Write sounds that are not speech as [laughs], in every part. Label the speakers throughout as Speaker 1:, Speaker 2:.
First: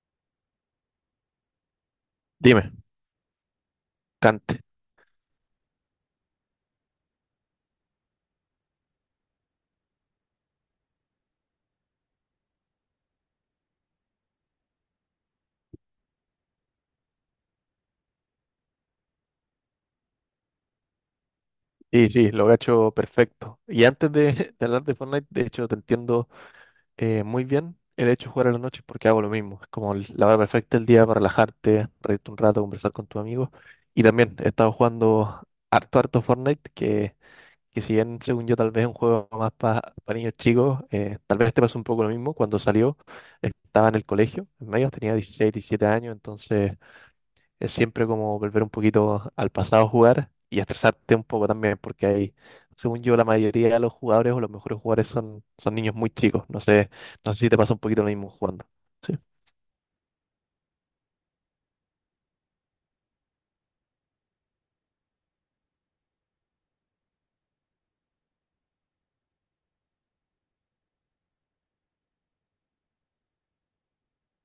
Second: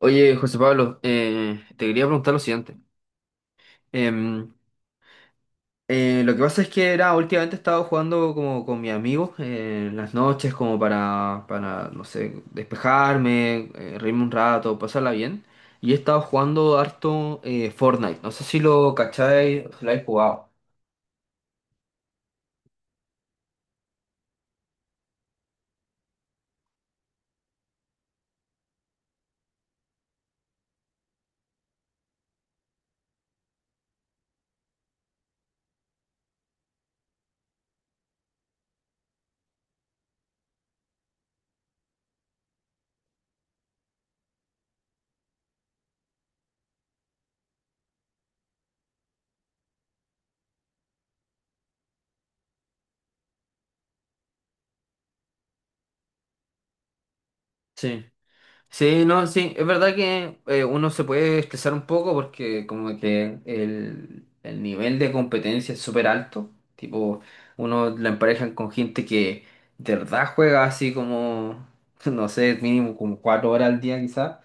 Speaker 1: Oye, José Pablo, te quería preguntar lo
Speaker 2: Dime,
Speaker 1: siguiente. Em,
Speaker 2: cante.
Speaker 1: lo que pasa es que era, últimamente he estado jugando como con mis amigos en las noches como para, no sé, despejarme, reírme un rato, pasarla bien. Y he estado jugando harto Fortnite. No sé si lo cacháis, si lo habéis jugado.
Speaker 2: Y sí, lo cacho perfecto. Y antes de, [laughs] de hablar de Fortnite, de hecho, te entiendo muy bien el hecho de jugar a la noche porque hago lo mismo. Es como la hora perfecta del día para relajarte, reírte un rato, conversar con tus amigos. Y también he estado jugando harto, harto Fortnite, que si bien, según yo, tal vez es un juego más para niños chicos, tal vez te pasó un poco lo mismo. Cuando salió, estaba en el colegio, en medio, tenía 16 17 años, entonces es siempre como volver un poquito al pasado a jugar y estresarte un poco también, porque hay, según yo, la mayoría de los jugadores o los mejores jugadores son niños muy chicos. No sé, si te pasa un poquito
Speaker 1: Sí.
Speaker 2: lo mismo jugando.
Speaker 1: Sí,
Speaker 2: Sí,
Speaker 1: no, sí, es verdad que uno se puede estresar un poco porque como que el nivel de competencia es súper alto, tipo, uno la emparejan con gente que de verdad juega así como, [laughs] no sé, mínimo como cuatro horas al día quizás.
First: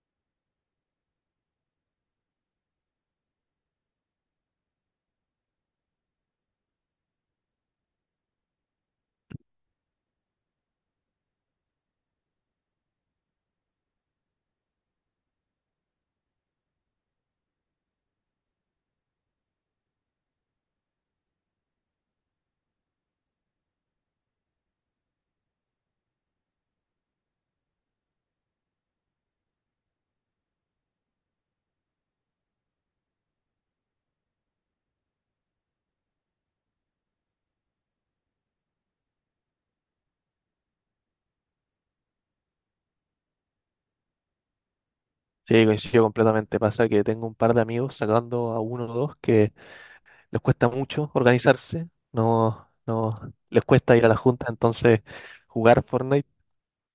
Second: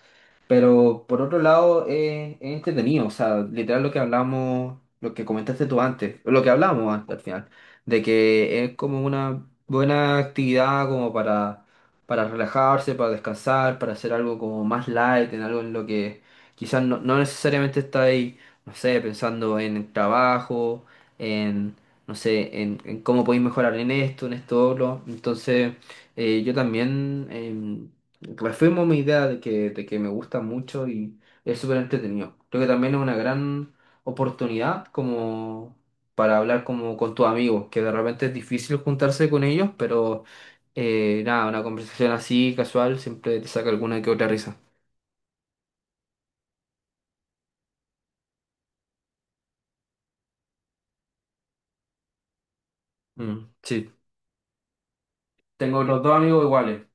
Speaker 1: Pero por otro lado, es entretenido, o sea, literal lo que hablamos, lo que comentaste tú antes, lo que hablamos antes al final, de que es como una buena actividad como para relajarse, para descansar, para hacer algo como más light, en algo en lo que quizás no, no necesariamente está ahí, no sé, pensando en el trabajo, en, no sé, en cómo podéis mejorar en esto, otro. Entonces, yo también. Reafirmo mi idea de que me gusta mucho y es súper entretenido. Creo que también es una gran oportunidad como para hablar como con tus amigos, que de repente es difícil juntarse con ellos, pero nada, una conversación así, casual, siempre te saca alguna que otra risa.
Speaker 2: sí, coincido completamente. Pasa que tengo un par de amigos, sacando a uno o dos, que les cuesta mucho organizarse, no, no,
Speaker 1: Mm,
Speaker 2: les
Speaker 1: sí,
Speaker 2: cuesta ir a la junta, entonces jugar
Speaker 1: tengo los dos
Speaker 2: Fortnite.
Speaker 1: amigos iguales,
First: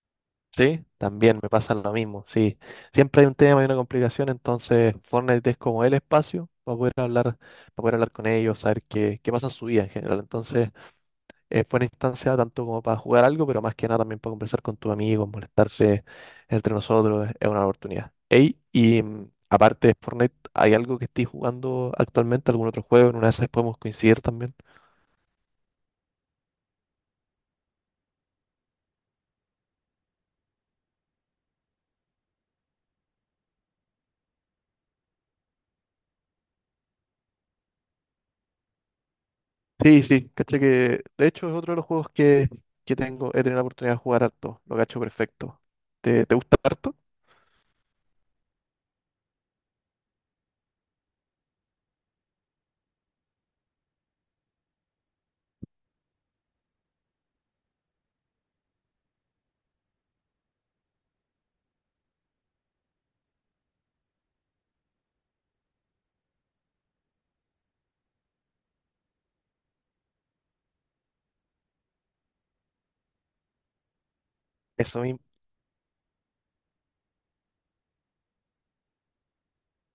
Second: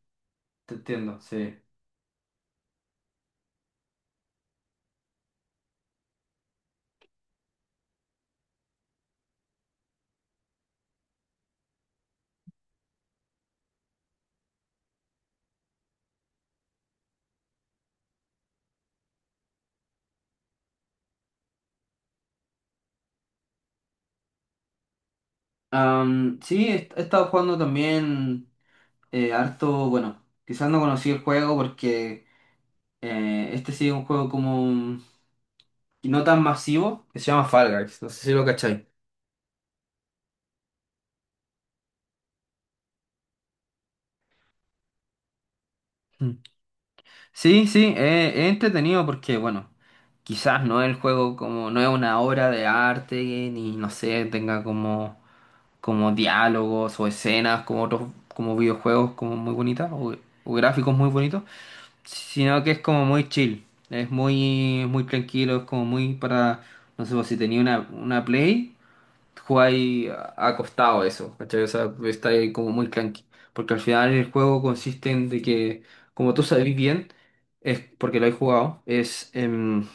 Speaker 1: te
Speaker 2: Sí,
Speaker 1: entiendo,
Speaker 2: también me
Speaker 1: sí.
Speaker 2: pasa lo mismo, sí. Siempre hay un tema y una complicación, entonces Fortnite es como el espacio para poder hablar con ellos, saber qué pasa en su vida en general. Entonces, es buena instancia tanto como para jugar algo, pero más que nada también para conversar con tus amigos, molestarse entre nosotros, es una oportunidad. Ey, y aparte de Fortnite, ¿hay algo que estés jugando actualmente, algún otro juego? En una de esas podemos coincidir también.
Speaker 1: Sí, he estado jugando también harto, bueno, quizás no conocí el juego porque este sí es un juego como... y no tan masivo que se llama Fall Guys. No sé si lo cacháis.
Speaker 2: Sí, sí, caché que de hecho es otro de los juegos que tengo, he tenido la oportunidad de jugar harto, lo cacho perfecto. ¿Te
Speaker 1: Mm.
Speaker 2: gusta harto?
Speaker 1: Sí, sí, es entretenido porque, bueno, quizás no es el juego como, no es una obra de arte, ni no sé, tenga como, como diálogos o escenas como otros, como videojuegos como muy bonitas o gráficos muy bonitos, sino que es como muy chill, es muy, muy tranquilo, es como muy para, no sé, pues, si tenía una Play. Jugáis acostado a eso, ¿cachai? O sea, estáis como muy clanky. Porque al final el juego
Speaker 2: Eso
Speaker 1: consiste
Speaker 2: mismo,
Speaker 1: en de que, como tú sabes bien, es porque lo he jugado, es,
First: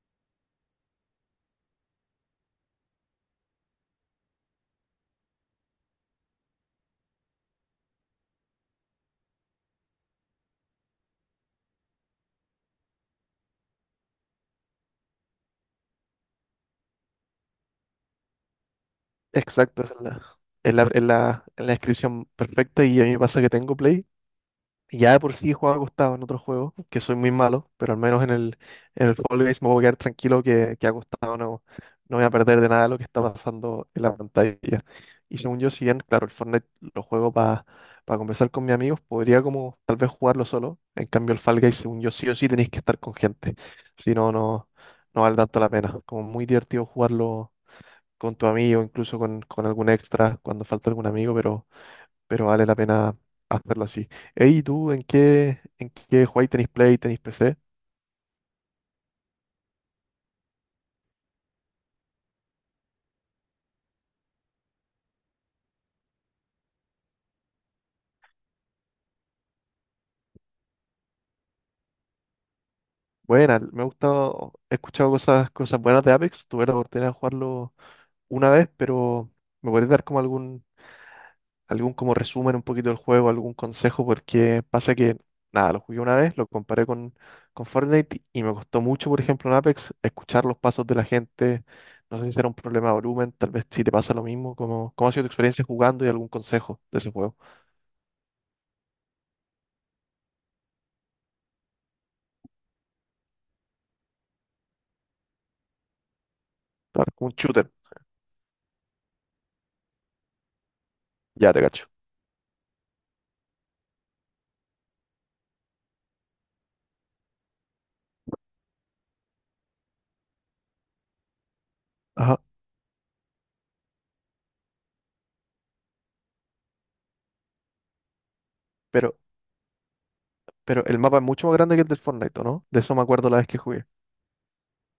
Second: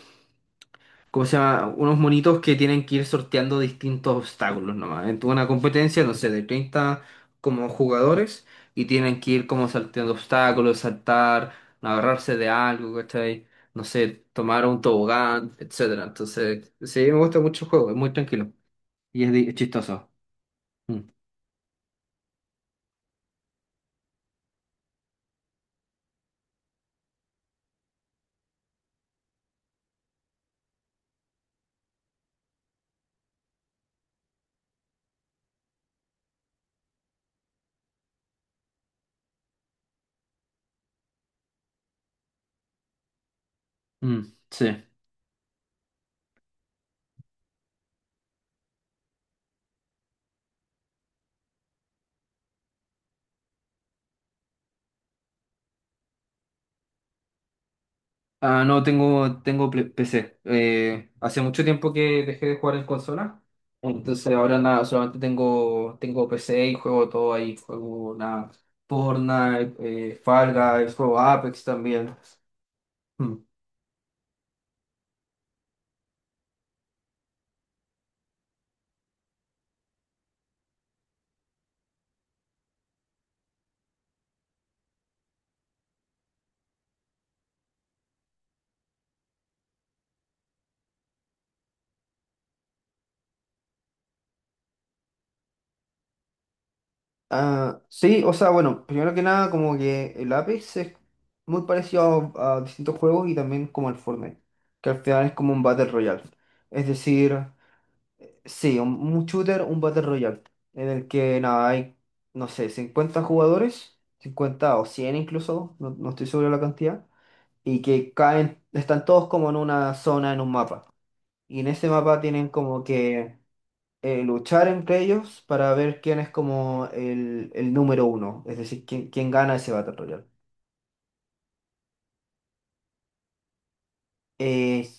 Speaker 1: ¿cómo se llama? Unos monitos que tienen que ir sorteando distintos obstáculos nomás. En una competencia, no sé, de 30 como jugadores y tienen que ir como salteando obstáculos, saltar, no agarrarse de algo, ¿cachai? No sé, tomar un tobogán, etcétera. Entonces, sí, me gusta mucho el juego, es muy tranquilo y es
Speaker 2: exacto, esa es
Speaker 1: chistoso.
Speaker 2: la, es la,
Speaker 1: Mm.
Speaker 2: es la, es la descripción perfecta y a mí me pasa que tengo Play. Ya de por sí he jugado acostado en otros juegos, que soy muy malo, pero al menos en el Fall Guys me voy a quedar tranquilo que acostado no voy a perder de nada lo que está pasando en la pantalla. Y según yo, si bien, claro, el Fortnite lo juego para conversar con mis amigos, podría como tal vez jugarlo solo. En cambio, el Fall Guys, según yo, sí o sí tenéis que estar con gente. Si no,
Speaker 1: Mm, sí.
Speaker 2: no vale tanto la pena. Como muy divertido jugarlo con tu amigo, incluso con algún extra, cuando falta algún amigo, pero vale la pena hacerlo así. Ey, ¿y ¿tú en qué jugáis? ¿Tenéis Play, tenéis PC?
Speaker 1: Ah, no, tengo, PC. Hace mucho tiempo que dejé de jugar en consola. Entonces ahora nada, solamente tengo, tengo PC y juego todo ahí. Juego nada, Fortnite, Fall Guys, juego Apex también. Mm.
Speaker 2: Buena, me ha gustado, he escuchado cosas buenas de Apex, tuve la oportunidad de jugarlo una vez, pero me podrías dar como algún como resumen un poquito del juego, algún consejo, porque pasa que, nada, lo jugué una vez, lo comparé con Fortnite y me costó mucho, por ejemplo, en Apex, escuchar los pasos de la gente, no sé si era un problema de volumen, tal vez si te pasa lo mismo, como, ¿cómo ha sido tu experiencia jugando y algún consejo de ese juego?
Speaker 1: Ah, sí, o sea, bueno, primero que nada, como que el Apex es muy parecido a distintos juegos y también como el Fortnite, que al final es como un Battle Royale. Es
Speaker 2: Claro, un
Speaker 1: decir.
Speaker 2: shooter.
Speaker 1: Sí, un shooter, un Battle Royale, en el que
Speaker 2: Ya te
Speaker 1: nada,
Speaker 2: cacho.
Speaker 1: hay, no sé, 50 jugadores, 50 o 100 incluso, no, no estoy seguro de la cantidad, y que caen, están todos como en una zona, en un mapa. Y en ese mapa
Speaker 2: Ajá.
Speaker 1: tienen como que luchar entre ellos para ver quién es como el número uno, es decir, quién,
Speaker 2: Pero,
Speaker 1: quién gana ese Battle Royale.
Speaker 2: pero el mapa es mucho más grande que el del Fortnite, ¿o no? De eso me acuerdo la vez que jugué.
Speaker 1: Eh,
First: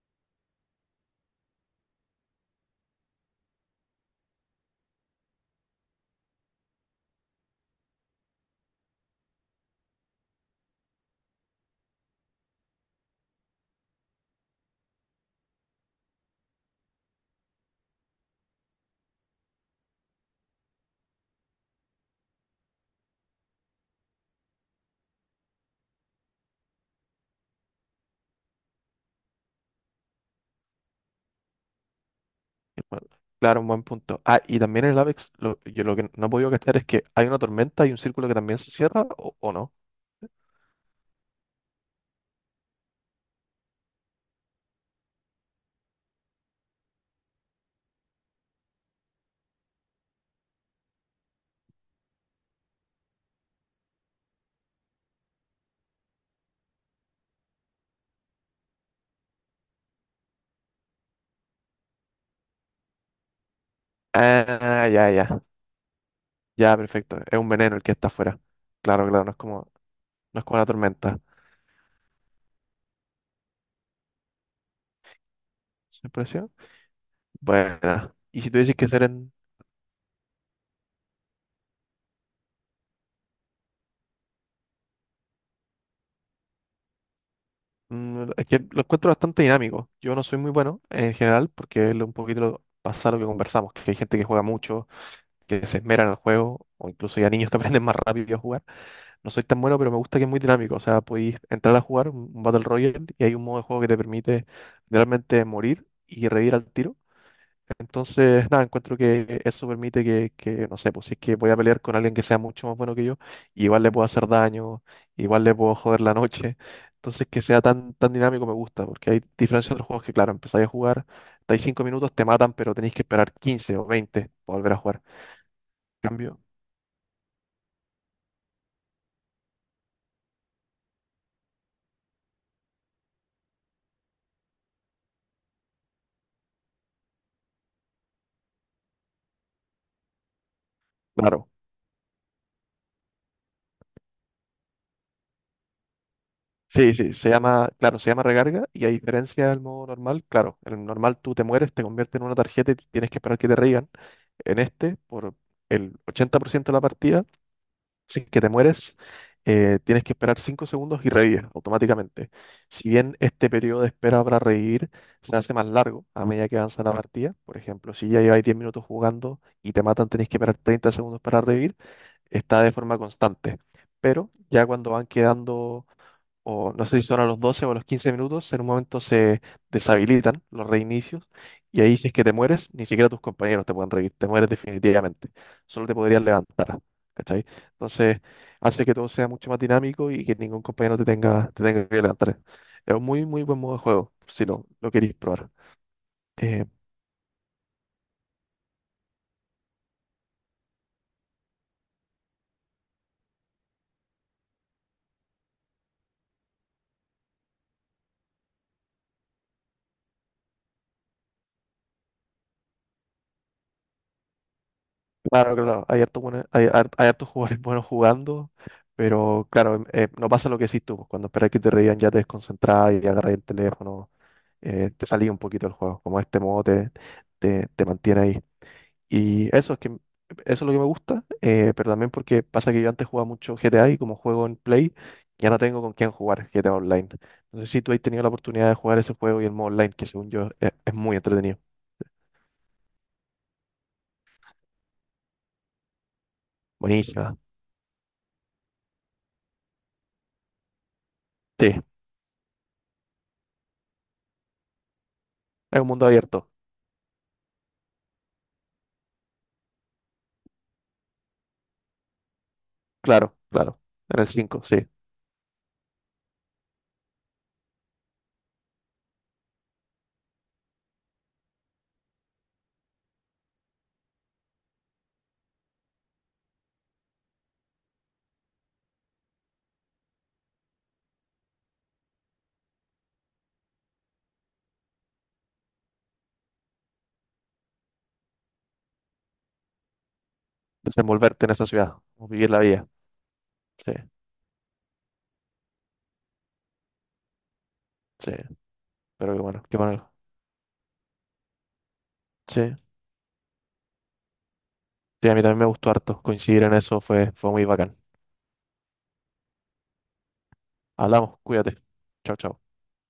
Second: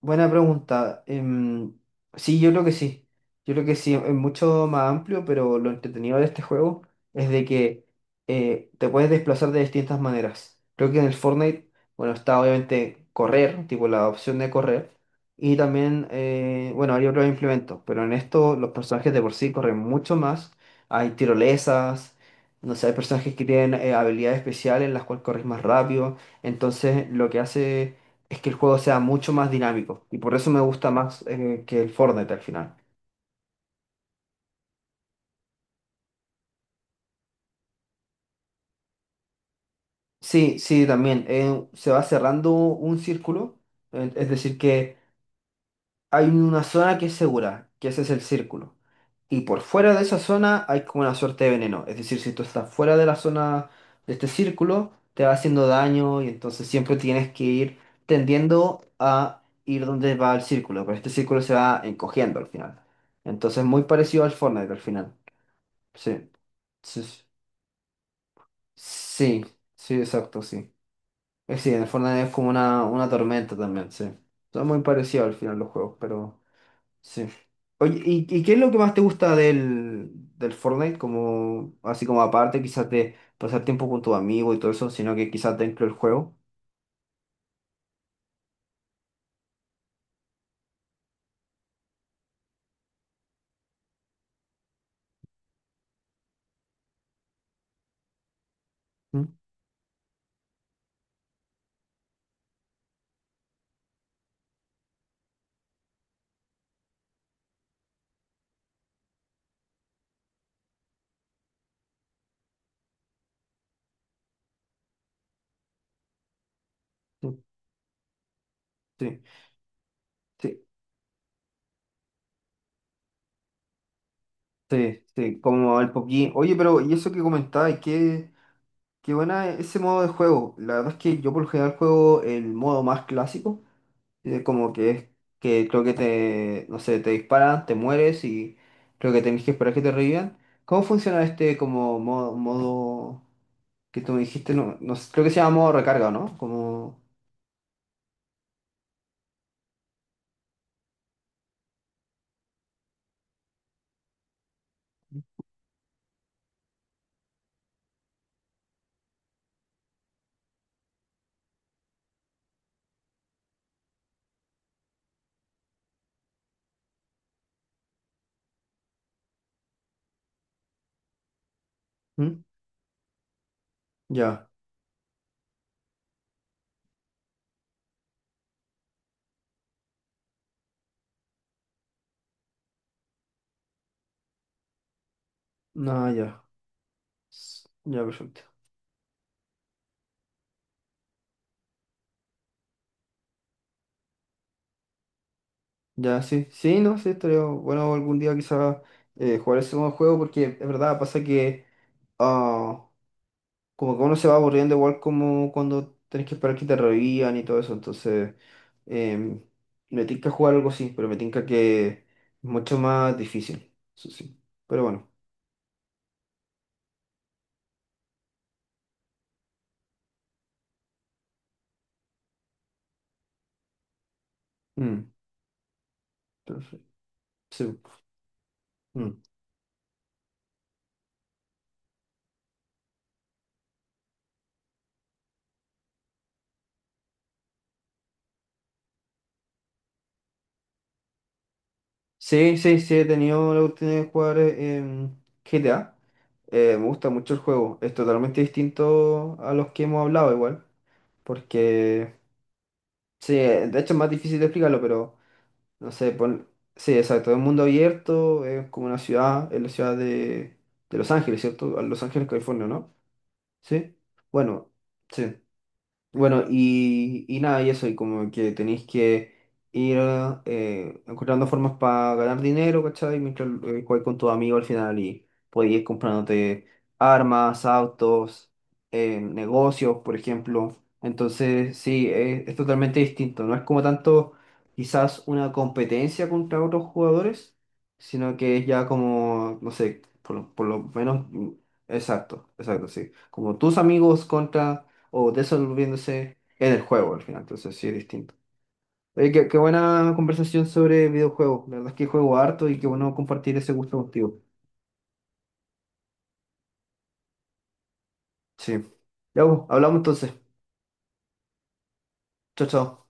Speaker 1: Buena pregunta. Sí, yo creo que sí. Yo creo que sí, es mucho más amplio, pero lo entretenido de este juego es de que te puedes desplazar de distintas maneras. Creo que en el Fortnite, bueno, está obviamente correr, tipo la opción de correr, y también, bueno, hay otros implementos, pero en esto los personajes de por sí corren mucho más. Hay tirolesas, no sé, hay personajes que tienen habilidades especiales en las cuales corres más rápido. Entonces, lo que hace es que el juego sea mucho más dinámico y por eso me gusta más que el Fortnite al final.
Speaker 2: Bueno, claro, un buen punto. Ah, y también en el Apex, yo lo que no he podido cachar es que hay una tormenta y un círculo que también se cierra, ¿o no?
Speaker 1: Sí, sí, también se va cerrando un círculo, es decir, que hay una zona que es segura, que ese es el círculo. Y por fuera de esa zona hay como una suerte de veneno, es decir, si tú estás fuera de la zona de este círculo, te va haciendo daño y entonces siempre tienes que ir tendiendo a ir donde va el círculo, pero este círculo se va encogiendo al final. Entonces, muy parecido al Fortnite al
Speaker 2: Ah, ya,
Speaker 1: final.
Speaker 2: ya.
Speaker 1: Sí.
Speaker 2: Ya,
Speaker 1: Sí,
Speaker 2: perfecto.
Speaker 1: sí.
Speaker 2: Es un veneno el que está afuera. Claro, claro, no es
Speaker 1: Sí,
Speaker 2: como,
Speaker 1: sí,
Speaker 2: no
Speaker 1: exacto,
Speaker 2: es como la
Speaker 1: sí.
Speaker 2: tormenta.
Speaker 1: Sí, en el Fortnite es como una tormenta también, sí. Son muy parecidos al final los juegos,
Speaker 2: ¿Se
Speaker 1: pero
Speaker 2: presión?
Speaker 1: sí. Oye,
Speaker 2: Bueno. Y
Speaker 1: y
Speaker 2: si
Speaker 1: qué
Speaker 2: tú
Speaker 1: es lo
Speaker 2: dices
Speaker 1: que
Speaker 2: que
Speaker 1: más te
Speaker 2: ser en.
Speaker 1: gusta del, del Fortnite? Como, así como aparte quizás de pasar tiempo con tu amigo y todo eso, sino que quizás dentro del juego.
Speaker 2: Es que lo encuentro bastante dinámico. Yo no soy muy bueno en general, porque es un poquito lo, pasa lo que conversamos, que hay gente que juega mucho, que se esmera en el juego, o incluso ya niños que [laughs] aprenden más rápido a jugar. No
Speaker 1: ¿Mm?
Speaker 2: soy tan bueno, pero me gusta que es muy dinámico. O sea, podéis entrar a jugar un Battle Royale y hay un modo de juego que te permite realmente morir y revivir al tiro. Entonces, nada, encuentro que eso permite que, no sé, pues si es que voy a pelear con alguien que sea mucho más bueno que yo, igual le puedo hacer daño, igual le puedo joder la noche. Entonces,
Speaker 1: Sí,
Speaker 2: que sea tan, tan dinámico me gusta, porque
Speaker 1: sí,
Speaker 2: hay diferencia de otros juegos que, claro,
Speaker 1: sí,
Speaker 2: empezáis a jugar, estáis 5 minutos, te matan, pero tenéis que esperar 15 o 20 para volver a jugar.
Speaker 1: sí, sí, como el PUBG.
Speaker 2: Cambio,
Speaker 1: Oye, pero y eso que comentabas, qué, qué buena ese modo de juego. La verdad es que yo por lo general juego el modo más clásico. Como que es que creo que te, no sé, te disparan, te mueres y creo que tenés que esperar que te revivan. ¿Cómo funciona
Speaker 2: claro.
Speaker 1: este como modo, modo que tú me dijiste? No, no sé, creo que se llama modo recarga, ¿no?
Speaker 2: Sí,
Speaker 1: Como...
Speaker 2: sí, se llama, claro, se llama recarga y a diferencia del modo normal, claro, en el normal tú te mueres, te conviertes en una tarjeta y tienes que esperar que te reían. En este, por el 80% de la partida, sin que te mueres, tienes que esperar 5 segundos y revives automáticamente. Si bien este periodo de espera para revivir se hace más largo a medida que avanza la partida, por ejemplo, si ya lleváis 10 minutos jugando y te matan, tenéis que esperar 30 segundos para revivir,
Speaker 1: ¿Mm?
Speaker 2: está de forma constante. Pero
Speaker 1: Ya,
Speaker 2: ya cuando van quedando o no sé si son a los 12 o a los 15 minutos, en un momento se deshabilitan los reinicios y ahí si es que te mueres, ni siquiera tus compañeros te pueden revivir, te mueres definitivamente, solo te
Speaker 1: no,
Speaker 2: podrías
Speaker 1: ya.
Speaker 2: levantar, ¿cachai?
Speaker 1: S- Ya,
Speaker 2: Entonces
Speaker 1: perfecto.
Speaker 2: hace que todo sea mucho más dinámico y que ningún compañero te tenga, que levantar. Es un muy, muy buen modo de juego, si lo queréis probar.
Speaker 1: Ya, sí,
Speaker 2: Eh,
Speaker 1: sí, no, sí, estaría bueno algún día quizás jugar ese modo de juego porque es verdad, pasa que... ah, como que uno se va aburriendo igual como cuando tenés que esperar que te revivan y todo eso. Entonces, em, me tinca jugar algo así, pero me tinca que es mucho más difícil. Eso sí. Pero bueno.
Speaker 2: Claro, claro, hay hartos buenos- hay har- hay hartos jugadores [laughs] buenos jugando, pero claro, no pasa lo que decís tú, pues, cuando esperas que te reían ya te desconcentrás y agarras el teléfono, te
Speaker 1: Mm,
Speaker 2: salís un poquito del juego, como este modo
Speaker 1: perfecto.
Speaker 2: te, te,
Speaker 1: Sí,
Speaker 2: te mantiene ahí.
Speaker 1: mm.
Speaker 2: Y eso es que, m- eso es lo que me gusta, pero también porque pasa que yo antes jugaba mucho GTA y como juego en Play, ya no tengo con quién jugar GTA Online. No sé si tú has tenido la oportunidad de jugar ese juego y el modo online, que según yo es muy entretenido.
Speaker 1: Sí, sí, sí, he tenido la oportunidad de jugar GTA. Me gusta mucho
Speaker 2: Buenísima.
Speaker 1: el juego. Es totalmente distinto a los que hemos hablado igual.
Speaker 2: Sí,
Speaker 1: Porque, sí, de hecho es más difícil de explicarlo, pero...
Speaker 2: es un
Speaker 1: No
Speaker 2: mundo
Speaker 1: sé,
Speaker 2: abierto.
Speaker 1: pon... Sí, exacto, es un mundo abierto, es como una ciudad, es la ciudad de Los Ángeles, ¿cierto? Los Ángeles, California, ¿no?
Speaker 2: Claro, claro.
Speaker 1: Sí.
Speaker 2: En el 5,
Speaker 1: Bueno,
Speaker 2: sí.
Speaker 1: sí. Bueno, y nada, y eso, y como que tenéis que ir encontrando formas para ganar dinero, ¿cachai? Mientras jugáis con tus amigos al final y podéis ir comprándote armas, autos, negocios, por ejemplo. Entonces, sí, es totalmente distinto. No es como tanto quizás una competencia contra otros jugadores, sino que es ya como, no sé, por lo menos,
Speaker 2: Desenvolverte
Speaker 1: mm,
Speaker 2: en esa ciudad, o
Speaker 1: exacto,
Speaker 2: vivir la vida.
Speaker 1: exacto, sí. Como tus
Speaker 2: Sí,
Speaker 1: amigos contra o desolviéndose en el juego al final, entonces sí es
Speaker 2: sí.
Speaker 1: distinto. Oye,
Speaker 2: Pero qué
Speaker 1: qué, qué
Speaker 2: bueno, qué
Speaker 1: buena
Speaker 2: bueno.
Speaker 1: conversación sobre videojuegos, la verdad es que juego harto
Speaker 2: Sí,
Speaker 1: y qué bueno compartir ese gusto contigo.
Speaker 2: sí, a mí también me gustó harto. Coincidir en eso fue muy bacán.
Speaker 1: Sí. Ya, pues, hablamos entonces.
Speaker 2: Hablamos, cuídate. Chao, chao.
Speaker 1: Chao, chao.